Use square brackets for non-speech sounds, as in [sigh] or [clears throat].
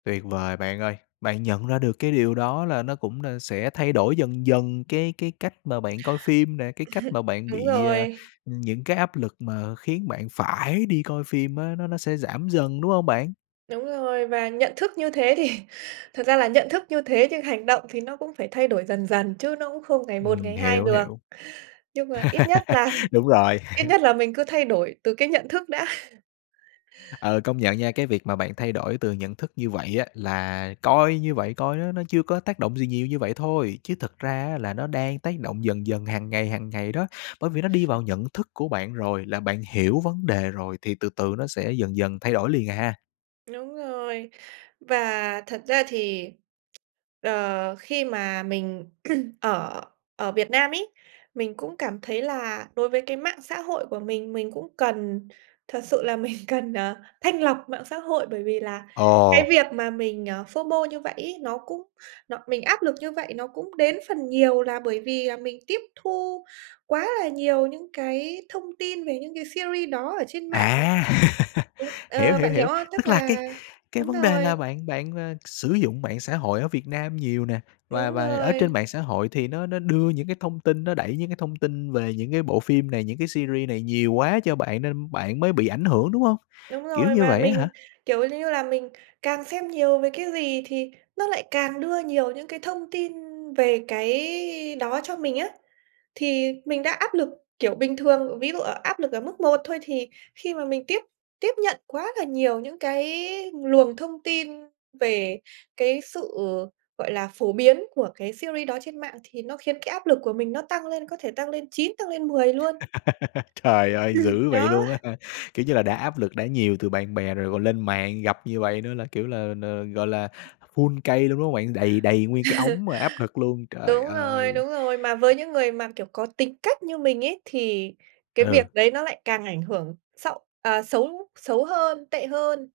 Tuyệt vời bạn ơi, bạn nhận ra được cái điều đó là nó cũng đà sẽ thay đổi dần dần cái cái cách mà bạn coi phim nè, cái cách mà [chuckles] bạn Đúng bị, à, rồi. những cái áp lực mà khiến bạn phải đi coi phim á nó nó sẽ giảm dần, đúng hông bạn? Đúng rồi và nhận thức như thế thì thật ra là nhận thức như thế nhưng hành động thì nó cũng phải thay đổi dần dần, chứ nó cũng không ngày một Ừm, ngày hai hiểu, được. hiểu. Nhưng mà ít nhất [laughs] là Đúng rồi. ít [laughs] nhất là mình cứ thay đổi từ cái nhận thức đã. [chuckles] Ờ, công nhận nha, cái việc mà bạn thay đổi từ nhận thức như vậy á là coi như vậy coi nó nó chưa có tác động gì nhiều như vậy thôi, chứ thực ra á là nó đang tác động dần dần hàng ngày, hàng ngày đó. Bởi vì nó đi vào nhận thức của bạn rồi, là bạn hiểu vấn đề rồi thì từ từ nó sẽ dần dần thay đổi liền à. Đúng rồi. Và thật ra thì, đ khi mà mình [clears throat] ở ở Việt Nam ấy, mình cũng cảm thấy là đối với cái mạng xã hội của mình, mình cũng cần thật sự là mình cần, ờ, thanh lọc mạng xã hội bởi vì là cái Ồ. việc mà mình, ờ, FOMO như vậy ấy, nó cũng nó mình áp lực như vậy nó cũng đến phần nhiều là bởi vì là mình tiếp thu quá là nhiều những cái thông tin về những cái series đó ở trên mạng. À. [laughs] Đúng Hiểu, ờ, hiểu, bạn hiểu hiểu, không? Tức tức là cái là cái đúng vấn đề rồi. là bạn bạn, ờ, sử dụng mạng xã hội ở Việt Nam nhiều nè, và Úng và ở rồi. trên mạng xã hội thì nó nó đưa những cái thông tin, nó đẩy những cái thông tin về những cái bộ phim này, những cái series này nhiều quá cho bạn nên bạn mới bị ảnh hưởng, đúng hông? Đúng Kiểu rồi. như Và vậy á hả? mình, kiểu lư là, mình càng xem nhiều về cái gì thì nó lại càng đưa nhiều những cái thông tin về cái đó cho mình á. Thì mình đã áp lực, kiểu, bình thường, ví dụ ở áp lực ở mức 1 thôi thì khi mà mình tiếp tiếp nhận quá là nhiều những cái luồng thông tin về cái sự, gọi là, phổ biến của cái series đó trên mạng thì nó khiến cái áp lực của mình nó tăng lên, có thể tăng lên 9, tăng lên 10 luôn. [laughs] Trời ơi, Ừm, dữ vậy đó. luôn á hả? Kiểu như là, đã áp lực đã nhiều từ bạn bè rồi còn lên mạng gặp như vậy nữa là, kiểu là, n gọi là, full cây luôn, đúng không bạn? Đầy đầy nguyên cái [laughs] ống mà áp lực luôn, trời Đúng rồi, ơi! đúng rồi. Mà với những người mà, kiểu, có tính cách như mình ấy thì cái việc Ừ. đấy nó lại càng ảnh hưởng xậu à, xấu xấu hơn, tệ hơn.